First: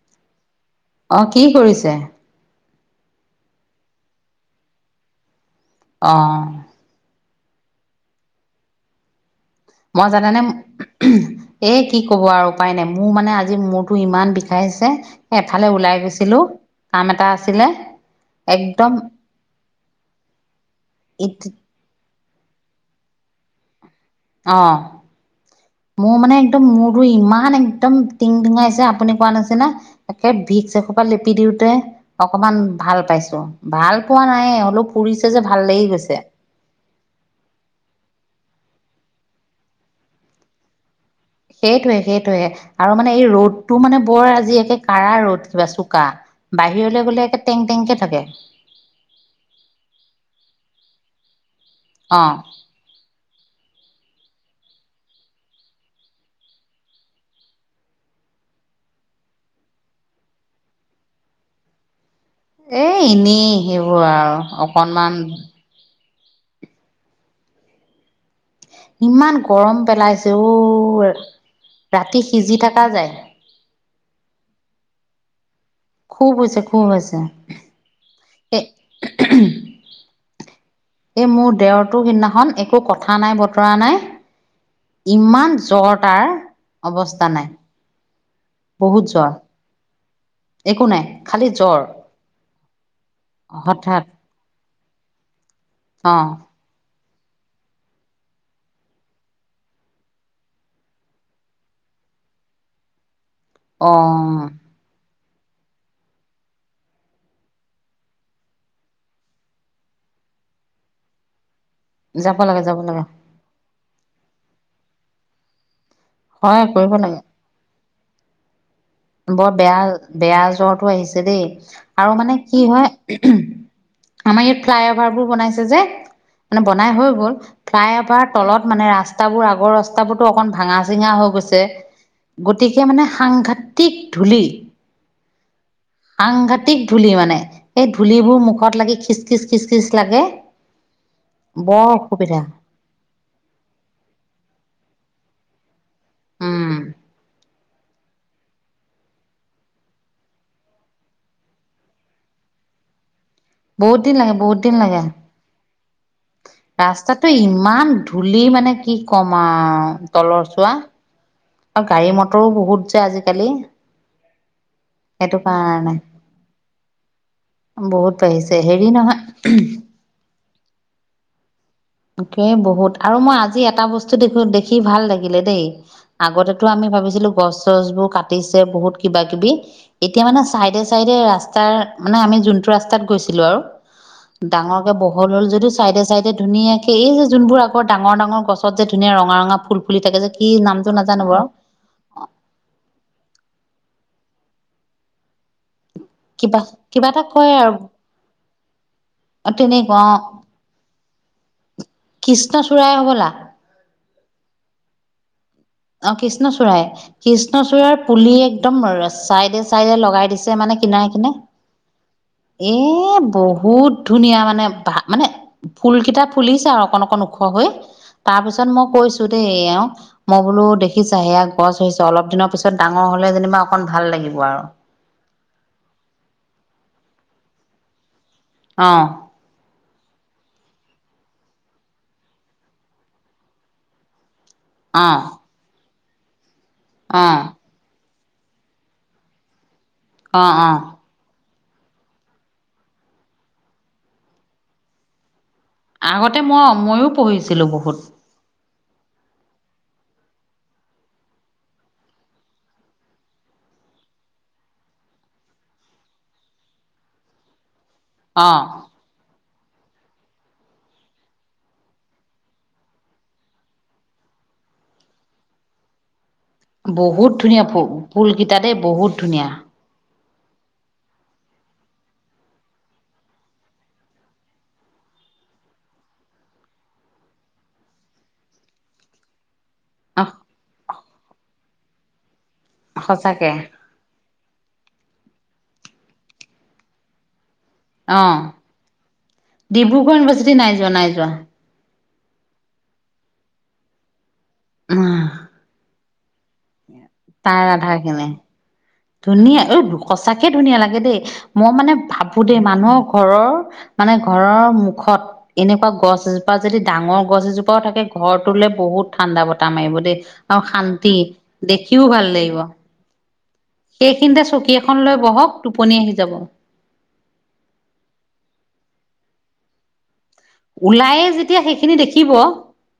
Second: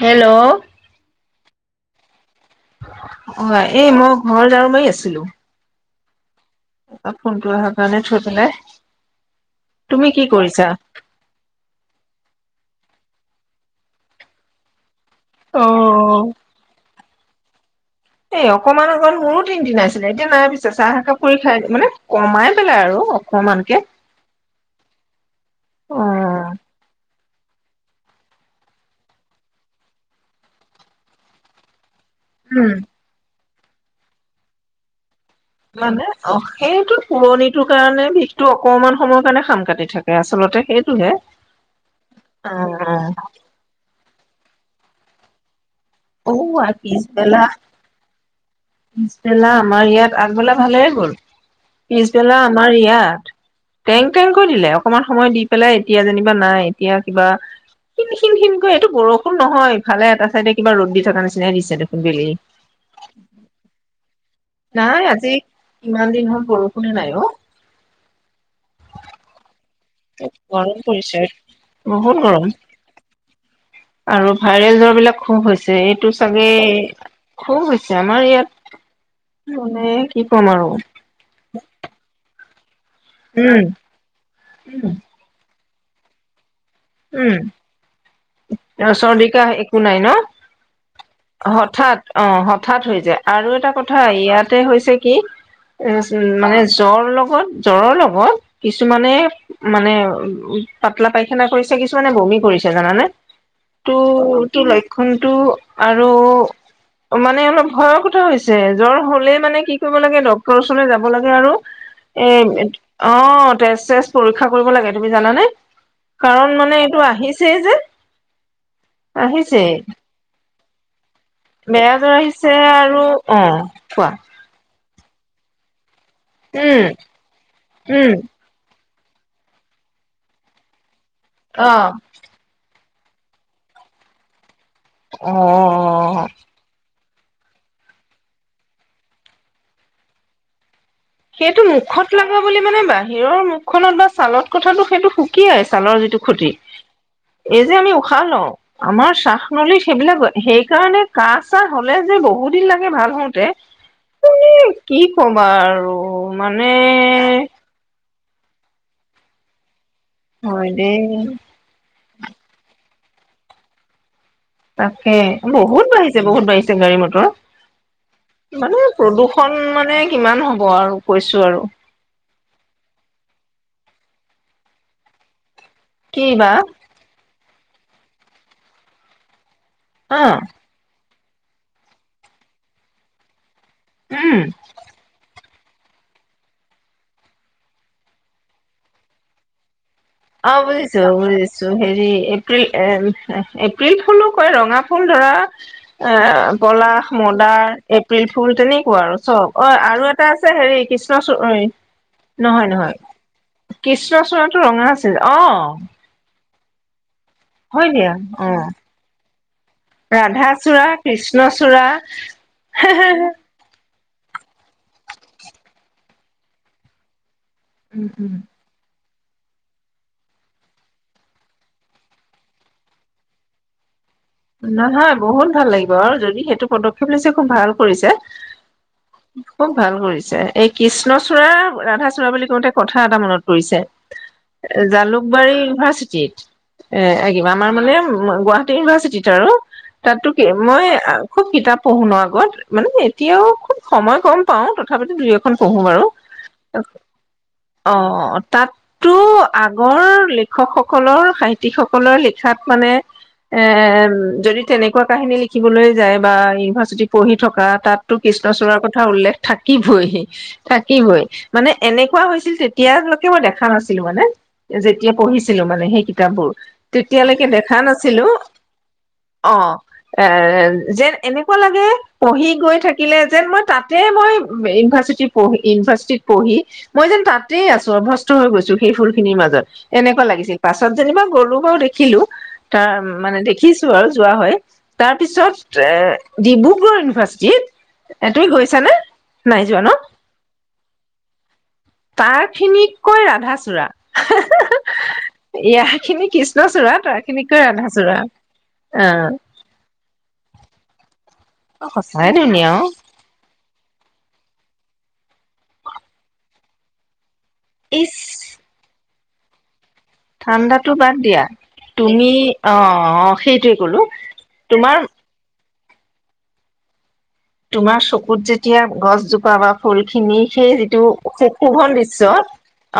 Hello অ' কি কৰিছে? অ' এই মই ঘৰ ঝাৰু মাৰি আছিলো। অ'। অ' ফোনটো অহাৰ কাৰণে থৈ পেলাই মই তুমি কি জানেনে কৰিছা এ কি কব আৰু উপায় নাই, মোৰ মানে আজি মুৰতো ইমান বিষাইছে এফালে ওলাই গৈছিলোঁ কাম এটা আছিলে। এ অকমান একদম অকমান মোৰো তিং তিঙাইছিলে, এতিয়া নাই পিছে চাহ একাপ কৰি খাই, মানে কমাই পেলাই আৰু অকমানকে। অ', অ মোৰ মানে একদম মুৰটো ইমান একদম তিং তিঙাইছে আপুনি কোৱা নাছিনা একে ভিক্স এসোপা লিপি দিওঁতে অকমান ভাল পাইছো, ভাল পোৱা নাই হলেওঁ পুৰিছে যে ভাল লাগি মানে গৈছে। অ' সেইটোত পোৰণিটোৰ কাৰণে বিষটো অকণমান সময়ৰ কাৰণে সাম কাটি থাকে আচলতে সেইটোহে। সেইটোৱেই সেইটোৱে, অ আৰু মানে এই ৰ'দটো মানে বৰ আজি একে কাঢ়া ৰ'দ কিবা চো কা। অ আই বাহিৰলৈ গ'লে একে পিছবেলা টেংক টেংকে থাকে। পিছবেলা আমাৰ ইয়াত, আগবেলা ভালেই গ'ল অ পিছবেলা আমাৰ ইয়াত টেংক টেংকৈ দিলে অকণমান সময় দি পেলাই এতিয়া যেনিবা নাই। এতিয়া কিবা কিন কিনকৈ এইটো বৰষুণ নহয়, ইফালে এটা চাইডে কিবা ৰ'দ দি থকা নিচিনাই দিছে দেখোন বেলি এ এনেই সেইবোৰ আৰু নাই অকনমান আজি ইমান দিন হ'ল বৰষুণে নাই অ'। ইমান গৰম পেলাইছে গৰম অ' পৰিছে বহুত ৰাতি গৰম সিজি থকা যায়। আৰু ভাইৰেল জ্বৰ বিলাক খুব হৈছে এই টো খুব চাগে হৈছে খুব হৈছে খুব হৈছে আমাৰ এ ইয়াত মানে কি ক'ম আৰু এই মোৰ দেওৰটো সেইদিনাখন একো কথা নাই উম বতৰা নাই ইমান জ্বৰ তাৰ অৱস্থা নাই। অ' বহুত চৰ্দি, জ্বৰ কাহ একো নাই ন'? একো নাই খালি জ্বৰ হঠাৎ অ' হঠাৎ হৈ যায় আৰু এটা কথা হঠাৎ ইয়াতে হৈছে কি উম, অ উম মানে জ্বৰ লগত জ্বৰৰ লগত কিছুমানে মানে উম, উম পাতলা পাইখানা কৰিছ ছে কিছুমানে বমি কৰিছে জানানে অ তো এইটো লক ক্ষণতো আৰু মানে অলপ ভয়ৰ কথা হৈছে জ্বৰ হলেই মানে কি কৰিব লাগে ডক্তৰৰ ওচৰলৈ যাব লাগে আৰু এ, যাব লাগে যাব লাগে অ' তেজ-চেছ পৰীক্ষা কৰিব লাগে তুমি জানা নে? কাৰণ হয় মানে কৰিব এইটো লাগে আহিছেই যে। বৰ আহিছে বেয়া, বেয়া জ্বৰটো আহিছে দেই। বেয়া জ্বৰ আৰু মানে আহিছে কি হয় আৰু অ কোৱা আমাৰ আমি ফ্লাই অভাৰ বোৰ বনাইছে যে মানে উম বনাই হৈ গ'ল ফ্লাই উম অভাৰ তলত মানে ৰাস্তাবোৰ আগৰ ৰাস্তাবোৰতো অকন ভাঙা-চিঙা হৈ গৈছে অ গতিকে মানে সাংঘাটিক ধূলি অ'অ' আংঘাটিক ধূলি মানে। এই ধূলিবোৰ মুখত লাগি খিচ, খিচ, খিচ, খিচ লাগে। সেইটো বৰ মুখত লগা অসুবিধা বুলি মানে বাহিৰৰ মুখখনত বা ছালত কথাটো সেইটো শুক কি [unintelligible] ছালৰ যিটো শতি উম এই যে আমি উশাহ লওঁ আমাৰ চাহ নলী সেইবিলাক সেই কাৰণে কাহ-চাহ হ'লে যে বহুত দিন লাগে ভাল হওঁতে বহুত দিন লাগে, বহুত দিন লাগে। বাৰু মানে ৰাস্তাটো ইমান ধূলি মানে কি ক'ম আও তলৰ চোৱা। উম, অ' গাড়ী-মটৰো বহুত যে আজিকালি। তাকে সেইটো বহুত কাৰণে বাঢ়িছে, বহুত বাঢ়িছে গাড়ী-মটৰ বহুত বাঢ়িছে মানে হেৰি নহয় প্ৰদূষ ষণ মানে কিমান হ'ব আৰু কৈছো আৰু। তাকে বহুত আৰু মই আজি এটা বস্তু দেখো দেখি ভাল লাগিলে দেই কি বা আগতেটো আমি ভাবিছিলোঁ গছ-চছ বোৰ কাটিছে বহুত কিবা-কিবি এতিয়া হা মানে চাইডে, চাইডে ৰাস্তাৰ মানে আমি যোনটো ৰাস্তাত গৈছিলোঁ আৰু উম ডাঙৰ কিবা বহল হ'ল যদিও চাইডে, চাইডে ধুনীয়া সেই এই যে যোনবোৰ আকৌ ডাঙৰ, ডাঙৰ গছত যে ধুনীয়া ৰঙা, ৰঙা ফুল ফুলি থাকে যে কি নামটো নাজানো বাৰু তো হেৰি এপ্ৰিল এ- এপ্ৰিল ফুলো কয় ৰঙা ফুল ধৰা। কিবা [unintelligible] কিবা পলাশ, এটা কয় মদাৰ আৰু এপ এপ্ৰিল ফুল তেনেকুৱা আৰু চ'ব অ' তেনেকুৱা আৰু অ এটা আছে হেৰি কৃষ্ণ চু নহয়, কৃষ্ণচূড়াই নহয় হ'বলা কৃষ্ণ চূৰাটো ৰঙা আছিল অ'। অ' কৃষ্ণ চুৰায়ে। হয় কৃষ্ণচূড়াৰ দিয়া পুলি অ একদম চাইডে, চাইডে লগাই দিছে মানে ৰাধাচূড়া কিনাৰে, কিনাৰে কৃষ্ণচূড়া এই বহু বহুত ধুনীয়া মানে ভা মানে ফুল কেইটা ফুলিছে আৰু অকন, অকণ ওখ হৈ উম উম তাৰ পিছ তাত মই কৈছো দেই এওক বোলো দেখিছা, এয়া গছ হৈছে অলপ দিনৰ পিছত ডাঙৰ হ'লে যেনিবা অকণ ভাললাগিব নহয় বহুত ভাল লাগিব, আৰু যদি সেইটো পদক্ষেপ লৈছে খুব ভাল কৰিছে। অঁ। খুব ভাল কৰিছে। এই কৃষ্ণচূড়া ৰাধাচূড়া বুলি কওঁতে কথা এটা মনত পৰিছে [inaudible] জালুকবাৰী ইউনিভাৰ্চিটিত, অ এ কিবা আমাৰ মানে গুৱাহাটী ইউনিভাৰ্চিটিত [unintelligible] তাতো অ কি অ মই খুব কিতাপ পঢ়ো ন আগত, মানে এতিয়াও খুব সময় কম পাও তথাপিতো দুই - এ খন পঢ়ো বাৰু। আগতে মই ময়ো পঢ়িছিলো অ বহুত তাত তো আগৰ লেখকসকলৰ সাহিত্যিকসকলৰ লিখাত মানে এ যদি তেনেকুৱা কাহিনী লিখিবলৈ যায় বা ইউনিভাৰ্চিটিত পঢ়ি থকা তাতো অ কৃষ্ণচুড়াৰ কথা কথা উল্লেখ থাকিবই থাকিবই। মানে এনেকুৱা হৈছিল তেতিয়ালৈকে মই দেখা নাছিলো মানে যেতিয়া পঢ়িছিলো মানে সেই কিতাপবোৰ, তেতিয়ালৈকে দেখা নাছিলো তাতে বহুত ধুনীয়া অ। এ যেন এনেকুৱা লাগে, পঢ়ি গৈ থাকিলে যেন মই তাতে মই ইউনিভাৰ্চিটিত পঢ়ি ইউনিভাৰ্চিটিত পঢ়ি, মই যেন তাতেই আছো অভ্যস্ত হৈ গৈছো সেই ফুল খিনিৰ মাজত অ এনেকুৱা লাগিছিল পাছত যেনিবা গলো বাৰু দেখিলো, তাৰ মানে সঁচাকে দেখি আৰু যোৱা হয়, তাৰপিছত এ ডিব্ৰুগড় ইউনিভাৰ্চিটিত এ তুমি অ গৈছানে? নাই যোৱা ন? ডিব্ৰুগড় ইউনিভাৰ্চিটি নাই যোৱা নাই যোৱা তাৰখিনিক কয় ৰাধাচূড়া। হেহেহে উম ইয়াৰখিনি কৃষ্ণচূড়া, তাৰখিনিক তাৰ কয় আধাৰ ৰাধাচূড়া। খিনি ধুনীয়া ঐ সঁচাকে ধুনীয়া লাগে দেই, মই অ মানে সঁচাই ভাবো দেই ধুনীয়া অ মানুহক ঘৰৰ মানে ঘৰৰ মুখত এনেকুৱা গছ এজোপা যদি ডাঙৰ গছ এজো পাও থাকে ইচ ঘৰটোলৈ বহুত ঠাণ্ডা বতাহ মাৰিব দেই। আৰু ঠাণ্ডাটো শান্তি, বাদ দিয়া দেখিও ভাল তুমি লাগিব। অ অ সেইটোয়ে কো সেইখিনিতে চকী এখন লৈ বহক, টোপনি আহি যাব। তোমাৰ চকুত যেতিয়া গছজোপা বা ফুল খিনি সেই যিটো ওলায়ে যেতিয়া সেইখিনি শুশোভন দেখিব দৃশ্য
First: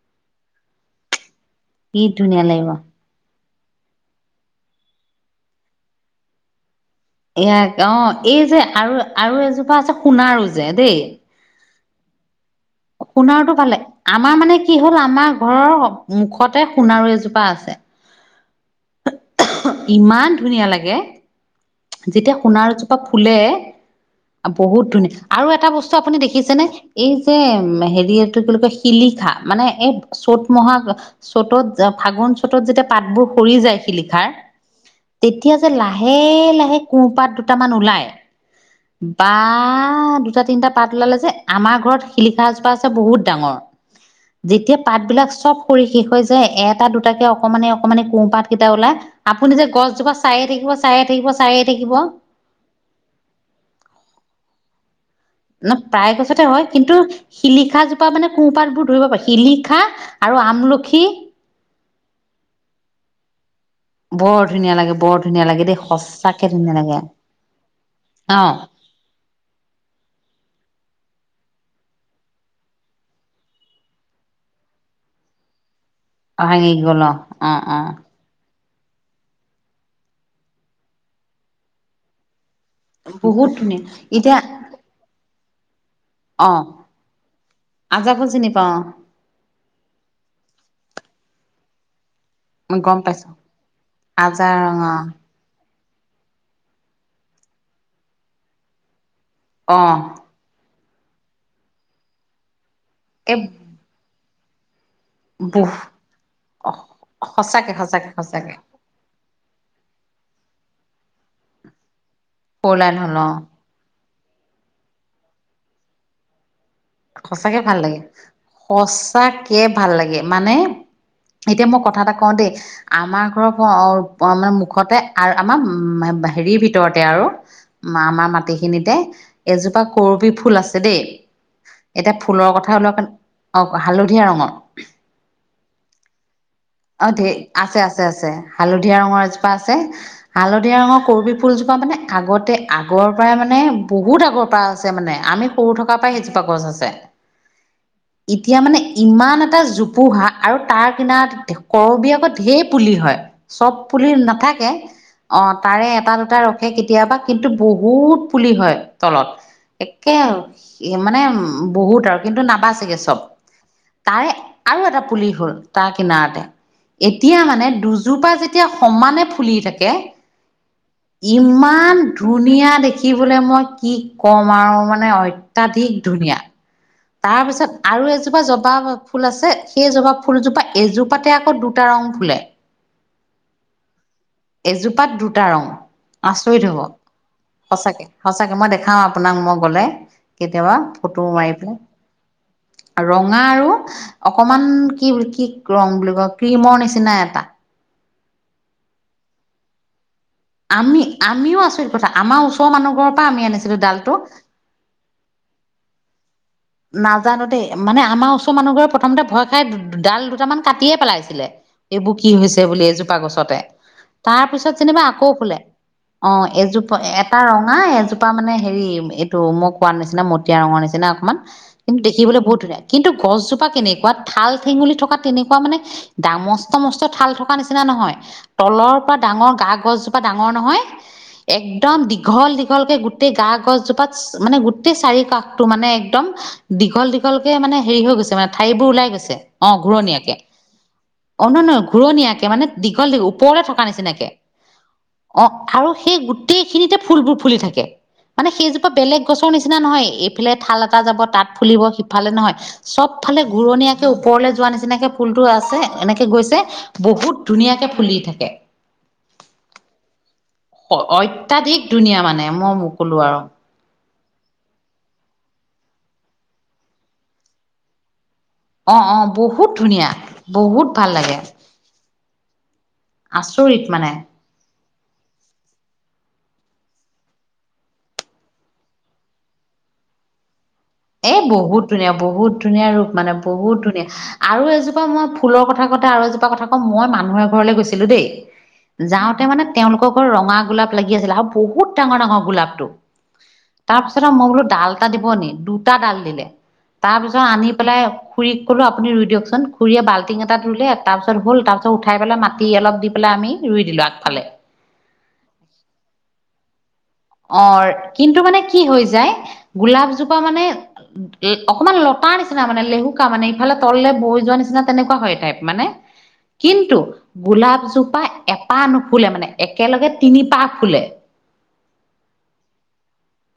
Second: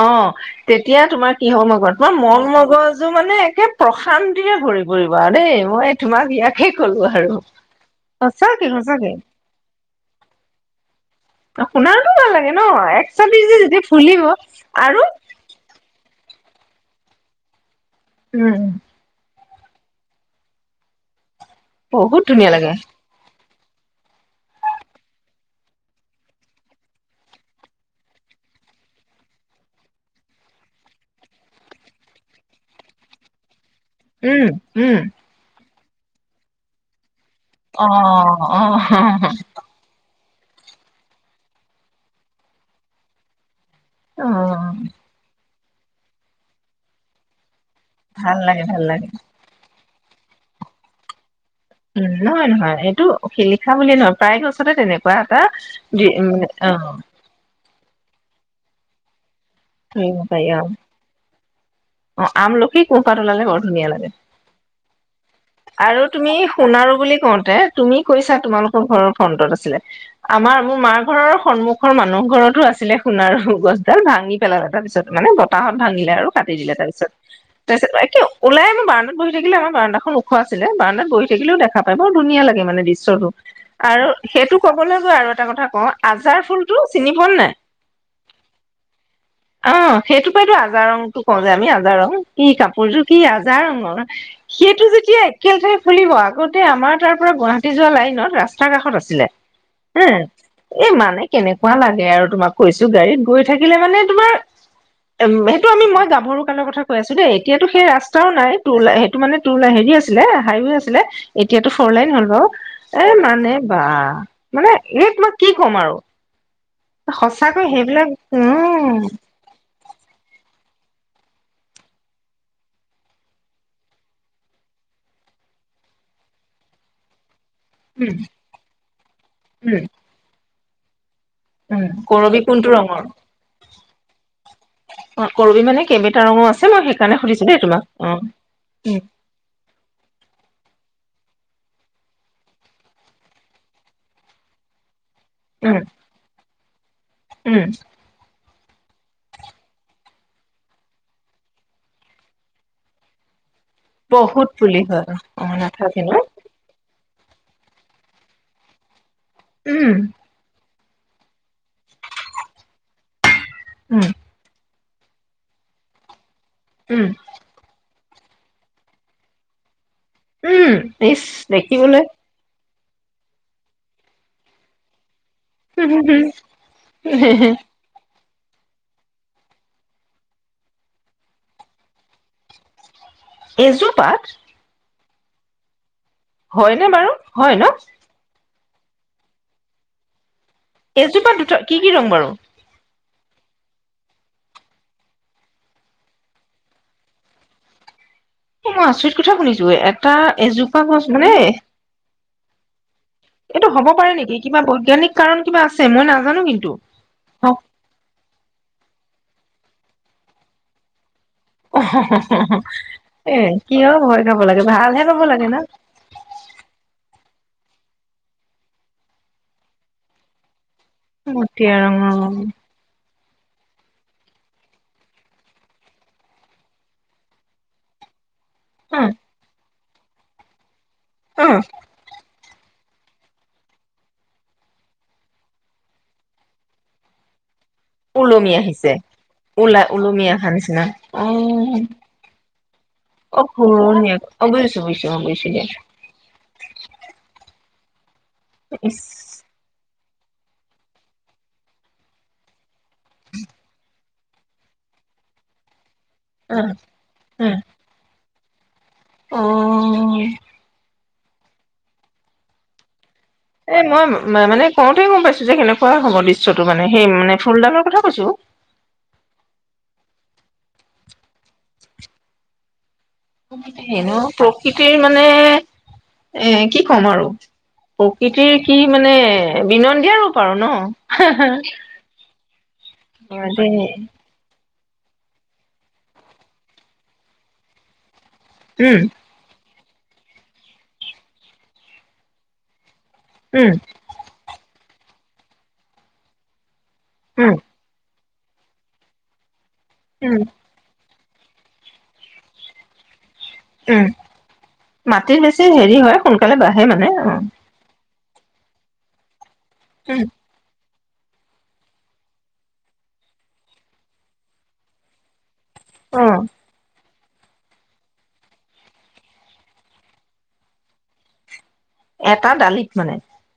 অহ, তেতিয়া তোমাৰ কি হয় মই কয় কি তোমাৰ ধুনীয়া মন লাগিব মগজ জু মানে একে প্ৰশান্তিৰে ভৰি পৰিব আৰু দেই, মই তোমাক ইয়াকে ক'লো আৰু এয়াক অ, এই যে সঁচাকে আৰু সঁচাকে -আৰু এজোপা আছে সোণাৰু যে দেই সোনাৰুটো ভাল লাগে নহয়। সোণাৰুটো ভাল লাগে। আমাৰ মানে কি হ'ল আৰু আমাৰ ঘৰৰ মুখতে সোণাৰু এজোপা আছে। উম। ইমান ধুনীয়া লাগে। বহুত যেতিয়া ধুনীয়া লাগে সোনাৰু জোপা ফুলে, বহুত ধুনীয়া আৰু এটা বস্ত আপুনি দেখিছেনে? এই যে হেৰি এইটো কি বুলি কয় শিলিখা মানে এই চ'ত মহা চ'তত, ফাগুন- চ'তত যেতিয়া পাতবোৰ সৰি যায় শিলিক উম উম। তেতিয়া যে লাহে লাহে কোপাত দুটামান অ ওলাই অ বা দুটা তিনিটা পাত ওলালে যে আমাৰ ঘৰত শিলিখা এজোপা আছে বহুত ডাঙৰ। অ যেতিয়া পাতবিলাক চব কৰি শেষ হয় যাই, এটা দুটাকে অকমানে অকমানে ভাল লাগে কোপাতকেইটা ভাল ওলাই লাগে আপুনি যে গছজোপা চায়ে থাকিব চায়ে থাকিব চায়ে থাকিব উম নহয় নহয় এইটো শিলিখা বুলিয়ে নহয়, প্ৰায় গছতে তেনে কোৱা এটা দি অ শিলিখা জোপা মানে কোহপাতবোৰ ধৰিব পাৰো, শিলিখা ধৰিব আৰু পাৰি অ আমলখি অ আমলখি কোহপাত ওলালে [unintelligible] ধুনীয়া লাগে। বৰ ধুনীয়া লাগে বৰ ধুনীয়া লাগে দেই আৰু তুমি সঁচাকে ধুনীয়া সোণাৰো লাগে বুলি কওঁতে তুমি কৈছা অ তোমালোক ঘৰৰ ফ্ৰণ্টত আছিলে। আমাৰ মোৰ মাৰ ঘৰৰ সন্মুখৰ মানুহ ঘৰতো আছিলে সোণাৰ গছডাল ভাঙি পেলালে তাৰপিছত। মানে বতাহত ভাঙিলে আৰু কাটি ভাঙি দিলে গল তাৰপিছত। অ অ অ তাৰপিছত [unintelligible] ওলাই মই বাৰান্দাত বহি থাকিলে আমাৰা বাৰান্দাখন ওখ আছিলে বাৰান্দাত বহি থাকিলও দেখা পায় বৰ ধুনীয়া লাগে দৃ শ্যটো, বহুত ধুনীয়া আৰু এতিয়া সেইটো কবলৈ গৈ আৰু এটা কথা কও আজাৰ অ ফুলটো চিনি পোৱা নে নাই? আজাৰ ফুল চিনি পাওঁ অ সেইটো পৰাইতো আজাৰ ৰংটো কওঁ যে আমি আজাৰ ৰং। কি মই কাপোৰ গম যোৰ কি পাইছো আজাৰ ৰঙৰ আজাৰ সেইটো ৰঙা যেতিয়াই [unintelligible] ফুলিব আগতে আমাৰ তাৰ পৰা গুৱাহাটী যোৱা লাইনত ৰাস্তাৰ কাষত আছিলে। অ এ এই মানে কেনেকুৱা লাগে আৰু তোমাক কৈছো গাড়ীত এই গৈ থাকিলে মানে তোমাৰ উম সেইটো বহু আমি মই গা সৰু কালৰ কথা কৈ আছো দেই। এতিয়াতো সঁচাকে সেই সঁচাকে ৰাস্তাও সঁচাকে নাই। তুলা সেইটো মানে তুলা হেৰি আছিল হাইৱে আছিলে এতিয়াটো ফ'ৰ লাইন হ'ল বাৰু ফ'ৰ লাইন হ'ল এ অ মানে বা মানে এই তোমাক কি কম আৰু। সঁচাকে সঁচাকৈ সেইবিলাক উম। একে ভাল মানে এতিয়া মই কথা এটা কওঁ দেই আমাৰ ঘৰৰ [unintelligible] মানে মুখতে আৰু আমাৰ উ হেৰিৰ ভিতৰতে আৰু। মা উম আমাৰ মাটিখিনিতে উম এজোপা কৰবী ফুল আছে দেই। উম, এতিয়া কৰবি ফুলৰ কোনটো কথা ৰঙৰ? ওলোৱা অ হালধীয়া ৰঙৰ। অ কৰবী মানে কেইবিটা ৰংঙো আছ অ ধেৰ আছে আছে আছে হালধীয়া উম, ৰঙৰ এজোপা আছে। হালধীয়া ৰঙৰ কৰবী ফুলজোপা মানে আগতে আগৰ পৰাই মানে বহুত আগৰ পৰা আছে মানে আমি সৰু উম, থকা পৰাই সেইজোপা গছ আছে। উম, এতিয়া মানে ইমান এটা জোপোহা আৰু তাৰ কিনাৰত দেখ কৰবী আকৌ ঢেৰ পুলি হয়, চব পুলি বহুত নাথাকে পুলি হয় অ তাৰে নাথাকে এটা ন? দুটা ৰ থাকে কেতিয়াবা কিন্তু বহুত পুলি হয় তলত উম, একে মানে বহুত আৰু কিন্তু নাবাচেগে চব। উম। তাৰে আৰু এটা পুলি হ'ল তাৰ কিনাৰতে। উম, এতিয়া মানে দুজোপা যেতিয়া সমানে ফুলি থাকে উম, ইচ ইমান দেখিবলৈ ধুনীয়া দেখিবলৈ মই কি ক'ম আৰু মানে অত্যাধিক ধুনীয়া। তাৰপিছত আৰু এজোপা জবা ফুল আছে সেই জবা ফুলজোপা এজোপাতে আকৌ দুটা ৰং ফুলে। [unintelligible] এজোপাত? এজোপাত দুটা ৰং আচৰিত হয়নে হব বাৰু হয় ন? সঁচাকে। সঁচাকে মই দেখাওঁ আপোনাক মই গ'লে কেতিয়াবা ফটো এজোপাত দুটা মাৰি কি পেলাই। কি ৰং বাৰু। ৰঙা আৰু অকমান কি বুলি কি ৰং বুলি কয় ক্ৰীমৰ নিচিনা এটা। এ মই আচৰিত কথা শুনিছো এটা এজোপা গছ মানে- কতা আমাৰ ওচৰৰ মানুহ ঘৰৰ পৰা আমি এইটো আনিছিলো হ'ব পাৰে ডালটো। নেকি কিবা বৈজ্ঞানিক- কাৰণ কিবা আছে মই নাজানো কিন্তু। নাজানো অ, দেই। মানে আমাৰ ওচৰ মানুহ ঘৰে প্ৰথমতে ভয় খাই ডাল দুটামান কাটিয়ে পেলাইছিলে। এইবোৰ কি হৈছে বুলি এজোপা এ গছতে, কিয় ভয় খাব তাৰ লাগে পিছত যেনিবা ভালহে পাব আকৌ লাগে ন? ফুলে। অঁ এজোপা এটা ৰঙা এজোপা মানে হেৰি এইটো মই কোৱাৰ নিচিনা মতিয়া ৰঙৰ নিচিনা- মান মটীয়া কিন্তু ৰঙৰ দেখিবলৈ বহুত ধুনীয়া, কিন্তু গছজোপা কেনেকুৱা ঠাল ঠেঙুলি থকা তেনেকুৱা মানে- ডাঙ মস্ত মস্ত ঠাল থকা নিচিনা নহয়। তলৰ উম, পৰা ডাঙৰ গা গছজোপা ডাঙৰ নহয়, উম, একদম দীঘল দী- দীঘলকে গোটেই গা গছজোপাত মানে গোটেই চাৰি কাষটো মানে একদম দীঘল দীঘ- ঘলকে মানে হেৰি হৈ গৈছে মানে ওলমি ঠাৰী বোৰ আহিছে ওলাই গৈছে, অঁ ওলাই ওলমি ঘূৰণিয়াকে। অহা নিচিনা অ নহয় নহয় ঘূৰণীয়াকে মানে- দীঘল দীঘ অ', ওপৰলে থকা ঘূৰণীয়েক নিচিনাকে, অ', বুজিছো বুজিছো অ', বুজিছো অঁ দিয়া আৰু- সেই গোটেই খিনিতে ফুলবোৰ ফুলি থাকে। মানে সেইজোপা ইচ বেলেগ গছৰ নিচিনা নহয়, এইফালে থাল- টা যাব তাত ফুলিব সিফালে নহয় চব ফালে ঘূৰণীয়াকে ওপৰলে যোৱা নিচিনাকে ফুলটো আছে। তাত- এনেকে গৈছে অ', বহুত ধুনীয়াকে‌ ফুলি থাকে। অঁঅ' অ' অত্যাধিক ধুনীয়া মানে মই মোকোলো আও। এই মই মানে কওঁতে গম পাইছো যে কেনেকুৱা হ'ব মানে সেই মানে ফুলদালৰ কথা কৈছো। অঁ অঁ বহুত ধুনীয়া বহুত ভাল লাগে। আচৰিত মানে। সিটোৱে মানে এঁ কি ক'ম আৰু? প্ৰকৃতিৰ কি মানে বিনন্দিয়া ৰূপ আৰু ন। এই বহুত ধুনীয়া বহুত ধুনীয়া ৰূপ মানে অ', বহুত দেই, ধুনীয়া। আৰু এজোপা মই ফুলৰ কথা কওঁতে আৰু এজোপা কথা কওঁ মই মানুহৰ ঘৰলে গৈছিলো দেই। উম, যাওঁ- তে মানে তেওঁলোকৰ ঘৰত ৰঙা গোলাপ লাগি আছিলে আৰু বহুত ডাঙৰ ডাঙৰ গোলাপটো। উম' তাৰপিছত আও মই বোলো ডাল এটা দিব নি? দুটা ডাল দিলে, তাৰ পিছত উম, আনি পেলাই- খুৰীক কলোঁ আপুনি ৰুই দিয়কচোন, খুৰীয়ে উম, বাল্টিং এটাত ৰুলে- তাৰপিছত হ'ল তাৰপাছত উঠাইপেলাই মাটি অলপ দি পেলাই আমি ৰুই উম, দিলোঁ আগফালে। মাটিত বেছি হেৰি হয়, সোনকালে বাঢ়ে মানে অঁ। অঁ কিন্তু মানে কি হৈ যায়? উম, গোলাপজোপা মানে- অকমান লতা নিচিনা মানে লেহুকা মানে ইফালে তললে বৈ যোৱা নিচিনা তেনেকুৱা হয় টাইপ মানে। অঁ' কিন্তু গোলাপজোপা এপাহ নুফুলে মানে একেলগে তিনি পাহ ফুলে। এটা দালিত মানে।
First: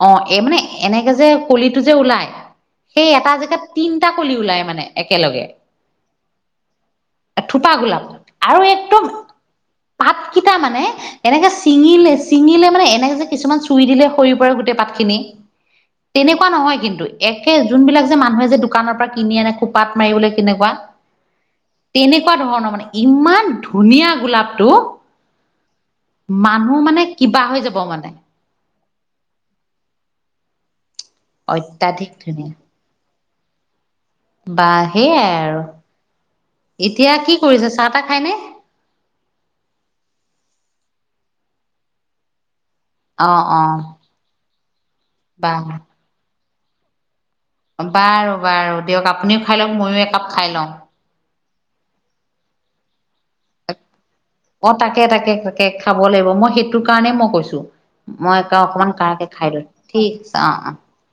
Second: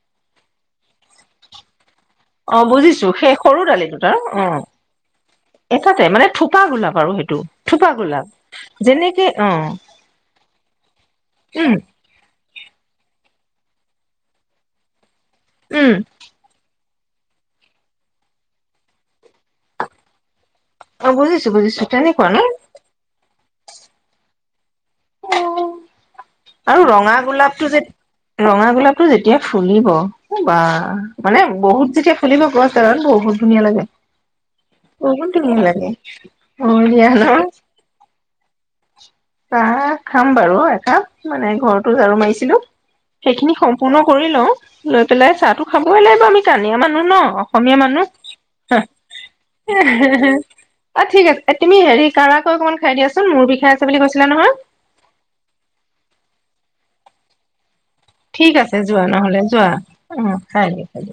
অঁ এই মানে এনেকে যে কলিটো যে ওলাই- অ বুজিছো সেই এটা সৰু জেগাত দালি তিনটা দুটাৰ কলি অ ওলাই মানে একেলগে। এটাতে মানে থোপা গোলাপ আৰু সেইটো থোপা গোলাপ। যেনেকে অঁ- পাতকিটা মানে এনেকে চিঙিলে- চিঙিলে মানে এনেকে যে কিছুমান চুই দিলে সৰি পৰে গোটেই পাতখিনি। উম। তেনেকুৱা নহয় কিন্তু, একে যোনবিলাক যে মানুহে যে দোকানৰ পৰা কিনি আনে খুব। পাত মাৰিবলৈ কেনেকুৱা, অ বুজিছো বুজিছো তেনেকুৱা ন ধৰণৰ মানে। ইমান ধুনীয়া গোলাপটো। অ মানুহ আৰু মানে ৰঙা কিবা হৈ গোলাপটো যাব যে মানে। ৰঙা গোলাপটো যেতিয়া ফুলিব, অ', বাহ। মানে, বহুত অত্যাধিক যেতিয়া খুলিব ধুনীয়া গছ ডালত বহুত ধুনীয়া লাগে। বা সেইয়াই বহুত ধুনীয়া আৰু লাগে, এতিয়া [unintelligible] ন? কি কৰিছে চাহ তাহ খাইনে চাহ খাম বাৰু একাপ, মানে ঘৰতো ঝাৰু মাৰিছিলোঁ। অ সেইখিনি অ সম্পূৰ্ণ কৰি লওঁ, লৈ পেলাই বা চাহটো খাবই লাগিব, আমি কানিয়া মানুহ ন? অসমীয়া মানুহ বাৰু, বাৰু দিয়ক, আপুনিও খাই লওঁক, ময়ো একাপ খাই লওঁ। অ', ঠিক আছে, তুমি হেৰি কাৰাকৈ অকনমান খাই দিয়াচোন, মোৰ বিষাই আছে বুলি কৈছিলা নহয়। অ', তাকে-তাকে-তাকে খাব লাগিব, মই সেইটো কাৰণেই মই কৈছোঁ। মই ঠিক এতিয়া আছে অকমান যোৱা কাৰাকে নহলে খাই লওঁ, যোৱা ঠিক আছে, অ', খাই অ'। দিয়া খাই দিয়া